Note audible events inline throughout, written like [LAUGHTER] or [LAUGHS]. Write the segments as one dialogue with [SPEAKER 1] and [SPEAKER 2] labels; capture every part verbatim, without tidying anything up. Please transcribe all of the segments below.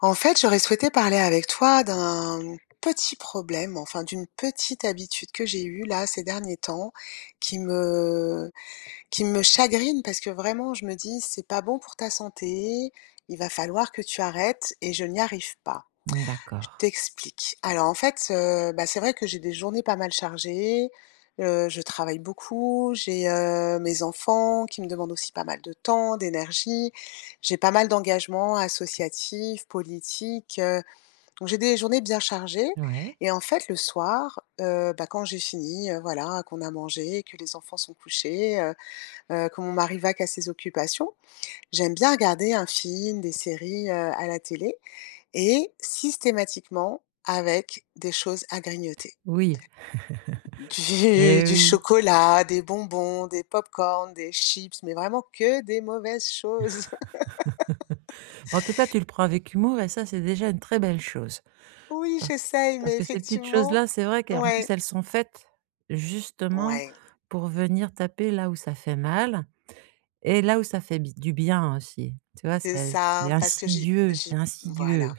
[SPEAKER 1] En fait, j'aurais souhaité parler avec toi d'un petit problème, enfin d'une petite habitude que j'ai eue là ces derniers temps, qui me qui me chagrine parce que vraiment je me dis: «C'est pas bon pour ta santé, il va falloir que tu arrêtes» et je n'y arrive pas.
[SPEAKER 2] Mmh,
[SPEAKER 1] Je
[SPEAKER 2] d'accord.
[SPEAKER 1] t'explique. Alors en fait, heu, bah, c'est vrai que j'ai des journées pas mal chargées, heu, je travaille beaucoup, j'ai, heu, mes enfants qui me demandent aussi pas mal de temps, d'énergie. J'ai pas mal d'engagements associatifs, politiques, heu, donc j'ai des journées bien chargées
[SPEAKER 2] Ouais.
[SPEAKER 1] et en fait le soir, heu, bah, quand j'ai fini, heu, voilà, qu'on a mangé, que les enfants sont couchés, heu heu, que mon mari va qu'à ses occupations, j'aime bien regarder un film, des séries, heu, à la télé et systématiquement avec des choses à grignoter.
[SPEAKER 2] Oui.
[SPEAKER 1] Du
[SPEAKER 2] Eh
[SPEAKER 1] du
[SPEAKER 2] oui.
[SPEAKER 1] chocolat, des bonbons, des pop corn des chips, mais vraiment que des mauvaises choses. [LAUGHS]
[SPEAKER 2] En tout cas, tu le prends avec humour et ça, c'est déjà une très belle chose.
[SPEAKER 1] Oui,
[SPEAKER 2] Parce que
[SPEAKER 1] j'essaye,
[SPEAKER 2] parce
[SPEAKER 1] mais
[SPEAKER 2] que ces petites
[SPEAKER 1] effectivement
[SPEAKER 2] choses-là, c'est vrai qu'en plus,
[SPEAKER 1] ouais,
[SPEAKER 2] elles sont faites justement
[SPEAKER 1] ouais,
[SPEAKER 2] pour venir taper là où ça fait mal et là où ça fait bi du bien aussi. Tu vois?
[SPEAKER 1] c'est
[SPEAKER 2] C'est c'est
[SPEAKER 1] ça, parce que j'ai
[SPEAKER 2] insidieux, c'est
[SPEAKER 1] j'ai
[SPEAKER 2] insidieux.
[SPEAKER 1] voilà.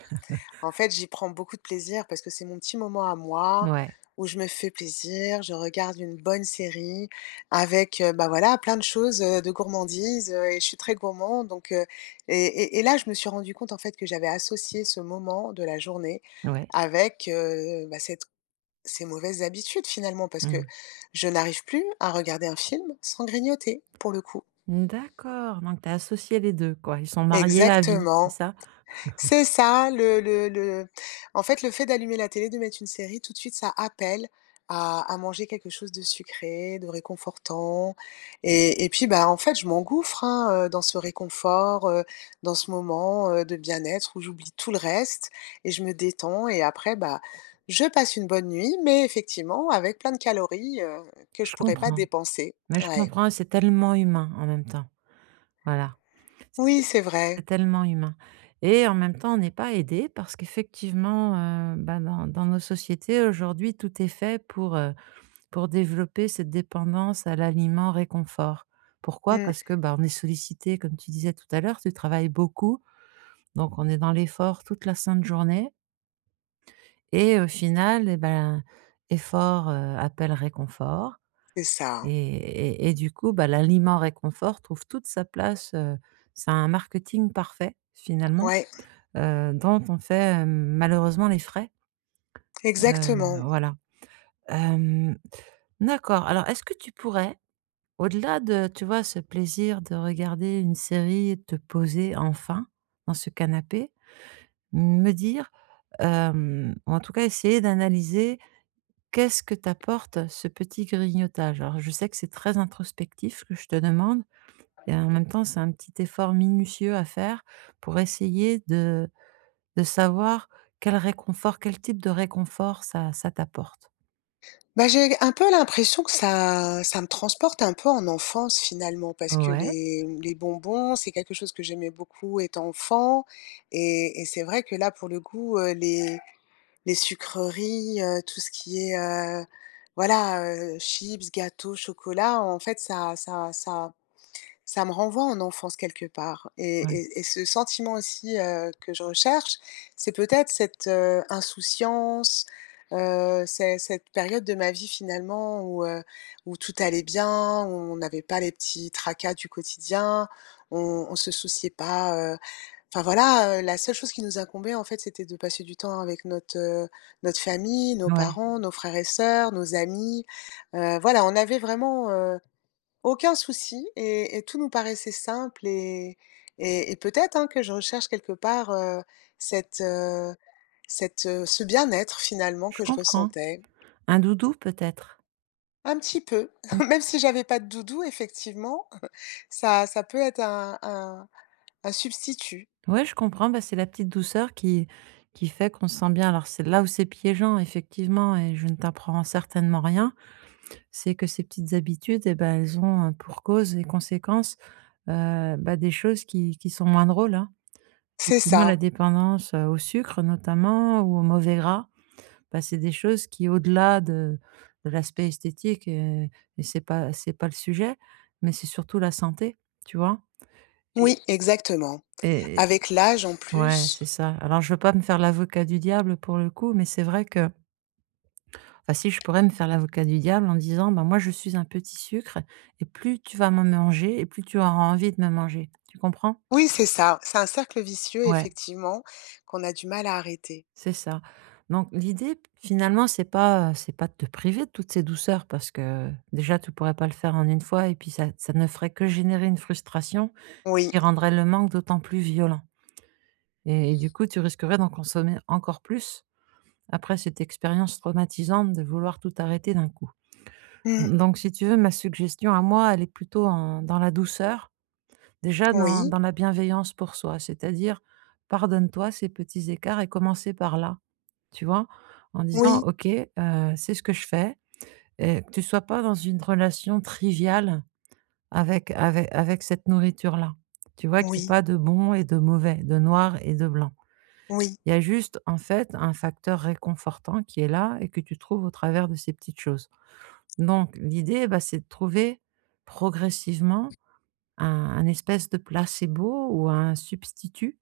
[SPEAKER 1] En fait, j'y prends beaucoup de plaisir parce que c'est mon petit moment à moi
[SPEAKER 2] Ouais,
[SPEAKER 1] où je me fais plaisir, je regarde une bonne série avec, heu, bah, voilà, plein de choses, heu, de gourmandise, heu, et je suis très gourmand, donc heu, et et et là, je me suis rendu compte, en fait, que j'avais associé ce moment de la journée
[SPEAKER 2] ouais.
[SPEAKER 1] avec, heu, bah, cette ces mauvaises habitudes, finalement, parce que
[SPEAKER 2] Mmh.
[SPEAKER 1] je n'arrive plus à regarder un film sans grignoter, pour le coup.
[SPEAKER 2] D'accord, donc tu as associé les deux quoi. Ils sont mariés à vie, c'est
[SPEAKER 1] Exactement.
[SPEAKER 2] ça?
[SPEAKER 1] C'est ça, le le le en fait, le fait d'allumer la télé, de mettre une série, tout de suite, ça appelle à à manger quelque chose de sucré, de réconfortant et et puis, bah, en fait, je m'engouffre, hein, heu, dans ce réconfort, heu, dans ce moment, heu, de bien-être où j'oublie tout le reste et je me détends et après, bah, je passe une bonne nuit, mais effectivement avec plein de calories, heu, que je
[SPEAKER 2] Je Mmh.
[SPEAKER 1] pourrais pas
[SPEAKER 2] comprends,
[SPEAKER 1] dépenser.
[SPEAKER 2] mais je
[SPEAKER 1] Ouais.
[SPEAKER 2] comprends, c'est tellement humain en même temps. Voilà.
[SPEAKER 1] Oui, c'est vrai.
[SPEAKER 2] C'est tellement humain et en même temps, on n'est pas aidé parce qu'effectivement, heu, bah, dans dans nos sociétés aujourd'hui, tout est fait pour, heu, pour développer cette dépendance à l'aliment réconfort. Pourquoi?
[SPEAKER 1] Mmh,
[SPEAKER 2] Parce que, bah, on est sollicité comme tu disais tout à l'heure, tu travailles beaucoup, donc on est dans l'effort toute la sainte journée et au final eh ben, effort, heu, appelle réconfort
[SPEAKER 1] c'est ça.
[SPEAKER 2] et et et du coup, bah, l'aliment réconfort trouve toute sa place, heu, c'est un marketing parfait finalement.
[SPEAKER 1] Ouais,
[SPEAKER 2] heu, dont on fait, heu, malheureusement les frais, heu,
[SPEAKER 1] exactement.
[SPEAKER 2] voilà. Hem, d'accord, alors est-ce que tu pourrais, au-delà de, tu vois, ce plaisir de regarder une série et de te poser enfin dans ce canapé, me dire, hem, ou en tout cas essayer d'analyser qu'est-ce que t'apporte ce petit grignotage? Alors je sais que c'est très introspectif ce que je te demande et en même temps c'est un petit effort minutieux à faire pour essayer de De savoir quel réconfort quel type de réconfort ça ça t'apporte.
[SPEAKER 1] Bah, j'ai un peu l'impression que ça ça me transporte un peu en enfance finalement parce que
[SPEAKER 2] Ouais,
[SPEAKER 1] les les bonbons, c'est quelque chose que j'aimais beaucoup étant enfant et et c'est vrai que là, pour le coup, heu, les les sucreries, heu, tout ce qui est, heu, voilà, heu, chips, gâteaux, chocolat, en fait, ça ça ça ça me renvoie en enfance quelque part et
[SPEAKER 2] ouais,
[SPEAKER 1] et et ce sentiment aussi, heu, que je recherche, c'est peut-être cette, heu, insouciance, heu, c'est cette période de ma vie finalement où, heu, où tout allait bien, où on n'avait pas les petits tracas du quotidien, on on se souciait pas, heu, enfin voilà, heu, la seule chose qui nous incombait en fait, c'était de passer du temps avec notre, heu, notre famille, nos
[SPEAKER 2] ouais,
[SPEAKER 1] parents, nos frères et sœurs, nos amis, heu, voilà, on avait vraiment, heu aucun souci et et tout nous paraissait simple et et et peut-être, hein, que je recherche quelque part, heu, cette, heu, cette, heu, ce bien-être finalement
[SPEAKER 2] je
[SPEAKER 1] que je
[SPEAKER 2] comprends.
[SPEAKER 1] ressentais.
[SPEAKER 2] Un doudou peut-être?
[SPEAKER 1] Un petit peu,
[SPEAKER 2] Mmh.
[SPEAKER 1] [LAUGHS] même si j'avais pas de doudou effectivement, [LAUGHS] ça ça peut être un un un substitut.
[SPEAKER 2] Ouais, je comprends, bah, c'est la petite douceur qui qui fait qu'on se sent bien. Alors c'est là où c'est piégeant effectivement et je ne t'apprends certainement rien, c'est que ces petites habitudes et ben elles ont, heu, pour cause et conséquence, heu, bah, des choses qui qui sont moins drôles, hein.
[SPEAKER 1] C'est
[SPEAKER 2] Effectivement la
[SPEAKER 1] ça.
[SPEAKER 2] dépendance, heu, au sucre notamment ou au mauvais gras. Bah, c'est des choses qui au-delà de de l'aspect esthétique et et c'est pas c'est pas le sujet, mais c'est surtout la santé, tu vois? Et
[SPEAKER 1] Oui, exactement.
[SPEAKER 2] et
[SPEAKER 1] Avec l'âge en
[SPEAKER 2] ouais,
[SPEAKER 1] plus.
[SPEAKER 2] c'est ça. Alors je veux pas me faire l'avocat du diable pour le coup, mais c'est vrai que enfin si je pourrais me faire l'avocat du diable en disant: «Bah, moi je suis un petit sucre et plus tu vas me manger et plus tu auras envie de me manger». Tu comprends?
[SPEAKER 1] Oui, c'est ça, c'est un cercle vicieux
[SPEAKER 2] Ouais.
[SPEAKER 1] effectivement qu'on a du mal à arrêter.
[SPEAKER 2] C'est ça. Donc l'idée, finalement, c'est pas, c'est pas de te priver de toutes ces douceurs parce que, déjà, tu pourrais pas le faire en une fois et puis ça ça ne ferait que générer une frustration
[SPEAKER 1] Oui.
[SPEAKER 2] qui rendrait le manque d'autant plus violent et et du coup, tu risquerais d'en consommer encore plus après cette expérience traumatisante de vouloir tout arrêter d'un coup.
[SPEAKER 1] Mmh.
[SPEAKER 2] Donc si tu veux, ma suggestion à moi, elle est plutôt en dans la douceur, déjà dans
[SPEAKER 1] Oui.
[SPEAKER 2] dans la bienveillance pour soi, c'est-à-dire pardonne-toi ces petits écarts et commencer par là. Tu vois? En disant:
[SPEAKER 1] Oui.
[SPEAKER 2] «OK, heu, c'est ce que je fais» et que tu sois pas dans une relation triviale avec avec avec cette nourriture-là. Tu vois? Qu'il y a
[SPEAKER 1] Oui.
[SPEAKER 2] pas de bon et de mauvais, de noir et de blanc.
[SPEAKER 1] Oui.
[SPEAKER 2] Il y a juste, en fait, un facteur réconfortant qui est là et que tu trouves au travers de ces petites choses. Donc l'idée, bah, c'est de trouver progressivement un un espèce de placebo ou un substitut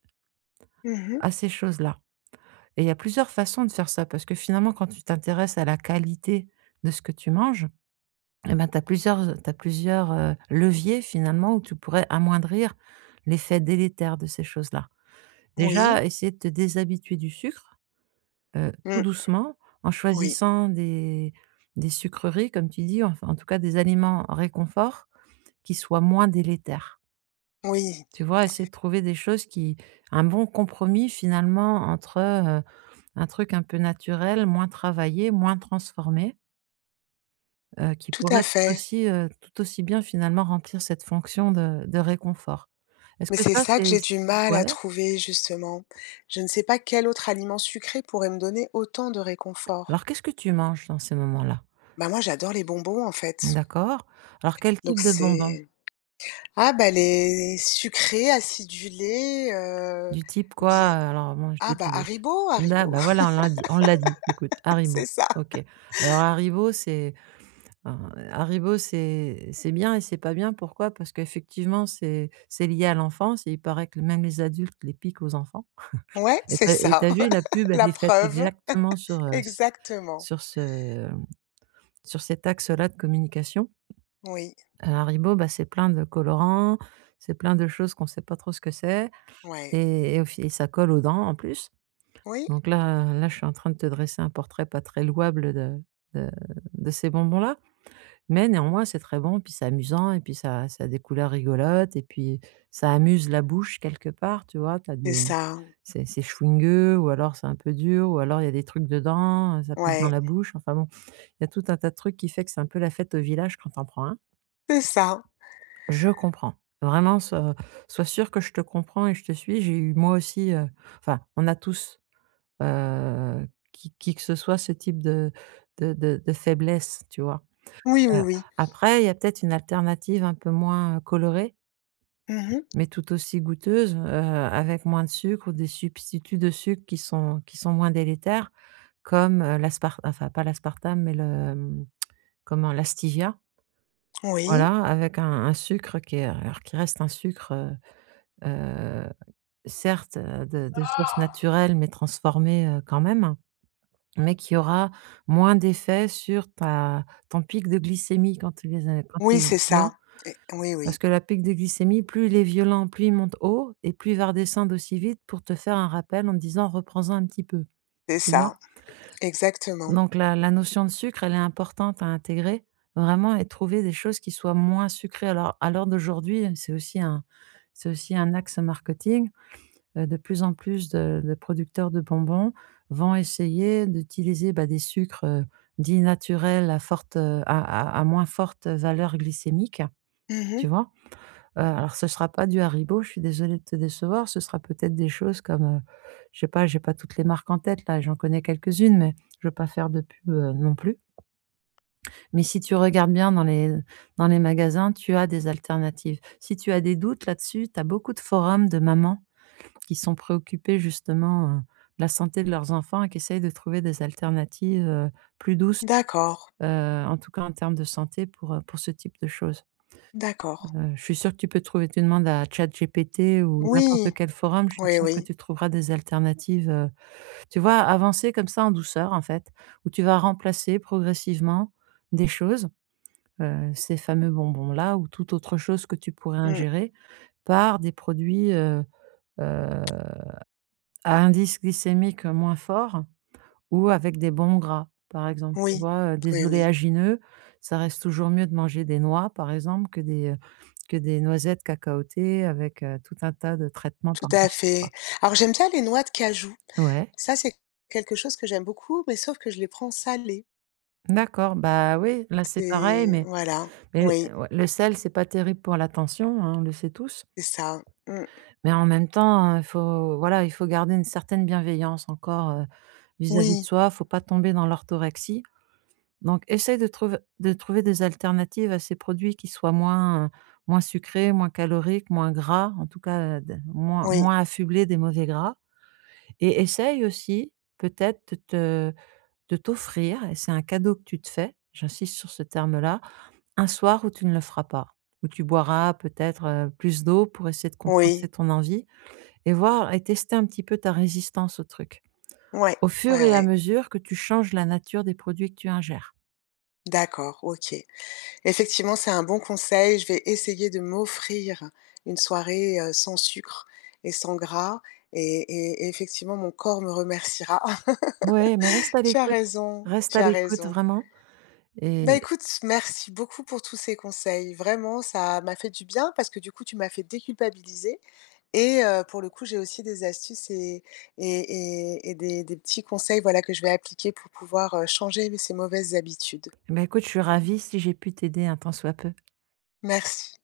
[SPEAKER 1] Mmh.
[SPEAKER 2] à ces choses-là. Et il y a plusieurs façons de faire ça, parce que finalement, quand tu t'intéresses à la qualité de ce que tu manges, eh ben, tu as plusieurs, t'as plusieurs, heu, leviers finalement où tu pourrais amoindrir l'effet délétère de ces choses-là.
[SPEAKER 1] Oui,
[SPEAKER 2] Déjà, essayer de te déshabituer du sucre, heu, tout
[SPEAKER 1] mmh,
[SPEAKER 2] doucement, en
[SPEAKER 1] oui,
[SPEAKER 2] choisissant des des sucreries comme tu dis, enfin en tout cas des aliments réconfort qui soient moins délétères.
[SPEAKER 1] oui,
[SPEAKER 2] Tu vois? Essayer de trouver des choses qui un bon compromis finalement entre, heu, un truc un peu naturel, moins travaillé, moins transformé, heu, qui
[SPEAKER 1] tout à
[SPEAKER 2] pourrait tout
[SPEAKER 1] fait.
[SPEAKER 2] aussi, heu, tout aussi bien finalement remplir cette fonction de de réconfort. Est-ce
[SPEAKER 1] Mais
[SPEAKER 2] que
[SPEAKER 1] c'est
[SPEAKER 2] ça
[SPEAKER 1] ça que
[SPEAKER 2] c'est
[SPEAKER 1] j'ai du mal à
[SPEAKER 2] ouais?
[SPEAKER 1] trouver justement. Je ne sais pas quel autre aliment sucré pourrait me donner autant de réconfort.
[SPEAKER 2] Alors qu'est-ce que tu manges dans ces moments-là?
[SPEAKER 1] Bah, moi j'adore les bonbons en fait,
[SPEAKER 2] D'accord. Alors quel
[SPEAKER 1] donc
[SPEAKER 2] type de bonbons?
[SPEAKER 1] c'est ah bah, les sucrés, acidulés, heu,
[SPEAKER 2] Du type quoi?
[SPEAKER 1] bien
[SPEAKER 2] Heu, alors bon, je
[SPEAKER 1] ah
[SPEAKER 2] vais te
[SPEAKER 1] bah,
[SPEAKER 2] dire.
[SPEAKER 1] Haribo,
[SPEAKER 2] Là,
[SPEAKER 1] Haribo,
[SPEAKER 2] bah, voilà, on l'a dit on l'a dit, écoute,
[SPEAKER 1] [LAUGHS]
[SPEAKER 2] Haribo.
[SPEAKER 1] c'est ça.
[SPEAKER 2] OK. Alors Haribo, c'est alors, heu, Haribo, c'est c'est bien et c'est pas bien. Pourquoi? Parce qu'effectivement, c'est c'est lié à l'enfance et il paraît que même les adultes les piquent aux enfants
[SPEAKER 1] Ouais,
[SPEAKER 2] et
[SPEAKER 1] c'est
[SPEAKER 2] t'as et
[SPEAKER 1] ça,
[SPEAKER 2] tu vu la pub,
[SPEAKER 1] [LAUGHS]
[SPEAKER 2] elle
[SPEAKER 1] la
[SPEAKER 2] est faite
[SPEAKER 1] preuve,
[SPEAKER 2] exactement sur, heu, s
[SPEAKER 1] exactement.
[SPEAKER 2] sur ce, sur cet axe-là de communication.
[SPEAKER 1] Oui,
[SPEAKER 2] Heu, Haribo, bah, c'est plein de colorants, c'est plein de choses qu'on sait pas trop ce que c'est
[SPEAKER 1] ouais,
[SPEAKER 2] et et au fi et ça colle aux dents, en plus.
[SPEAKER 1] oui,
[SPEAKER 2] Donc là là, je suis en train de te dresser un portrait pas très louable de de de ces bonbons-là. Mais néanmoins, c'est très bon, puis c'est amusant et puis ça ça a des couleurs rigolotes et puis ça amuse la bouche quelque part, tu vois? T'as
[SPEAKER 1] c'est
[SPEAKER 2] des
[SPEAKER 1] ça,
[SPEAKER 2] c'est c'est chewing-gum ou alors c'est un peu dur ou alors il y a des trucs dedans, heu, ça pète dans
[SPEAKER 1] ouais,
[SPEAKER 2] la bouche, enfin bon, il y a tout un tas de trucs qui fait que c'est un peu la fête au village quand t'en prends un.
[SPEAKER 1] c'est ça.
[SPEAKER 2] Je comprends. Vraiment, sois sois sûre que je te comprends et je te suis. J'ai eu moi aussi, heu, enfin, on a tous, heu, qui qui que ce soit, ce type de de de de faiblesse, tu vois?
[SPEAKER 1] Oui, oui,
[SPEAKER 2] Heu,
[SPEAKER 1] oui.
[SPEAKER 2] après, il y a peut-être une alternative un peu moins, heu, colorée,
[SPEAKER 1] Mmh.
[SPEAKER 2] mais tout aussi goûteuse, heu, avec moins de sucre ou des substituts de sucre qui sont qui sont moins délétères comme, heu, l'aspar enfin pas l'aspartame, mais le, hem, comment? La stevia,
[SPEAKER 1] Oui,
[SPEAKER 2] voilà, avec un un sucre qui est alors qui reste un sucre, heu heu, certes, heu, de de source naturelle, mais transformé, heu, quand même, mais qui aura moins d'effet sur ta ton pic de glycémie quand tu les as quand
[SPEAKER 1] oui,
[SPEAKER 2] tu
[SPEAKER 1] c'est
[SPEAKER 2] tu vois?
[SPEAKER 1] ça. Et oui, oui,
[SPEAKER 2] Parce que la pic de glycémie, plus il est violent, plus il monte haut et plus il va redescendre aussi vite pour te faire un rappel en te disant: «Reprends-en un petit peu»,
[SPEAKER 1] c'est
[SPEAKER 2] tu vois?
[SPEAKER 1] ça, exactement.
[SPEAKER 2] Donc la la notion de sucre, elle est importante à intégrer vraiment et trouver des choses qui soient moins sucrées. Alors à l'heure d'aujourd'hui, c'est aussi un c'est aussi un axe marketing, heu, de plus en plus de de producteurs de bonbons vont essayer d'utiliser, bah, des sucres, heu, dits naturels à forte, heu, à à à moins forte valeur glycémique, tu
[SPEAKER 1] Mmh.
[SPEAKER 2] vois? Heu, alors ce sera pas du Haribo, je suis désolée de te décevoir, ce sera peut-être des choses comme, heu, je sais pas, j'ai pas toutes les marques en tête là, j'en connais quelques-unes, mais je veux pas faire de pub, heu, non plus. Mais si tu regardes bien dans les dans les magasins, tu as des alternatives. Si tu as des doutes là-dessus, tu as beaucoup de forums de mamans qui sont préoccupées justement, heu, de la santé de leurs enfants et qui essayent de trouver des alternatives, heu, plus douces,
[SPEAKER 1] D'accord,
[SPEAKER 2] heu, en tout cas en termes de santé pour, heu, pour ce type de choses.
[SPEAKER 1] d'accord.
[SPEAKER 2] Heu, je suis sûre que tu peux trouver tu demandes à ChatGPT ou n'importe
[SPEAKER 1] Oui,
[SPEAKER 2] quel forum, je suis
[SPEAKER 1] oui,
[SPEAKER 2] sûre que
[SPEAKER 1] oui.
[SPEAKER 2] tu trouveras des alternatives, heu, tu vois? Avancer comme ça en douceur, en fait, où tu vas remplacer progressivement des choses, heu, ces fameux bonbons-là ou toute autre chose que tu pourrais
[SPEAKER 1] Mmh.
[SPEAKER 2] ingérer par des produits, heu heu, à indice glycémique moins fort ou avec des bons gras, par exemple, tu
[SPEAKER 1] Oui,
[SPEAKER 2] vois? Heu, des
[SPEAKER 1] oui, oui,
[SPEAKER 2] oléagineux, ça reste toujours mieux de manger des noix, par exemple, que des, heu, que des noisettes cacaotées avec, heu, tout un tas de traitements
[SPEAKER 1] tout à
[SPEAKER 2] par-dessus,
[SPEAKER 1] fait.
[SPEAKER 2] quoi.
[SPEAKER 1] Alors j'aime bien les noix de cajou.
[SPEAKER 2] Ouais,
[SPEAKER 1] Ça, c'est quelque chose que j'aime beaucoup, mais sauf que je les prends salées.
[SPEAKER 2] d'accord, bah, oui, là, c'est pareil,
[SPEAKER 1] C'est
[SPEAKER 2] mais
[SPEAKER 1] voilà,
[SPEAKER 2] mais
[SPEAKER 1] oui,
[SPEAKER 2] euh, ouais, le sel, c'est pas terrible pour la tension, hein, on le sait tous.
[SPEAKER 1] c'est ça. Mmh.
[SPEAKER 2] Mais en même temps, hein, il faut voilà, il faut garder une certaine bienveillance encore, heu, vis-à-vis de
[SPEAKER 1] Oui,
[SPEAKER 2] soi, faut pas tomber dans l'orthorexie. Donc essaye de trouv de trouver des alternatives à ces produits qui soient moins, euh, moins sucrés, moins caloriques, moins gras, en tout cas, heu, de moins
[SPEAKER 1] oui,
[SPEAKER 2] moins affublés des mauvais gras et essaye aussi peut-être de te de t'offrir et c'est un cadeau que tu te fais, j'insiste sur ce terme-là, un soir où tu ne le feras pas, où tu boiras peut-être, heu, plus d'eau pour essayer de compenser
[SPEAKER 1] oui,
[SPEAKER 2] ton envie et voir et tester un petit peu ta résistance au truc,
[SPEAKER 1] ouais,
[SPEAKER 2] au fur
[SPEAKER 1] ouais,
[SPEAKER 2] et à
[SPEAKER 1] ouais.
[SPEAKER 2] mesure que tu changes la nature des produits que tu ingères.
[SPEAKER 1] D'accord, OK. Effectivement, c'est un bon conseil. Je vais essayer de m'offrir une soirée, heu, sans sucre et sans gras et et et effectivement, mon corps me remerciera.
[SPEAKER 2] Ouais, mais reste à
[SPEAKER 1] [LAUGHS] Tu as
[SPEAKER 2] l'écoute.
[SPEAKER 1] raison,
[SPEAKER 2] Reste
[SPEAKER 1] tu
[SPEAKER 2] à
[SPEAKER 1] as
[SPEAKER 2] l'écoute
[SPEAKER 1] raison.
[SPEAKER 2] vraiment et
[SPEAKER 1] Bah, écoute, merci beaucoup pour tous ces conseils. Vraiment, ça m'a fait du bien parce que du coup, tu m'as fait déculpabiliser et heu, pour le coup, j'ai aussi des astuces et et et et des des petits conseils, voilà, que je vais appliquer pour pouvoir, heu, changer ces mauvaises habitudes.
[SPEAKER 2] bah, écoute, je suis ravie si j'ai pu t'aider un tant soit peu.
[SPEAKER 1] Merci.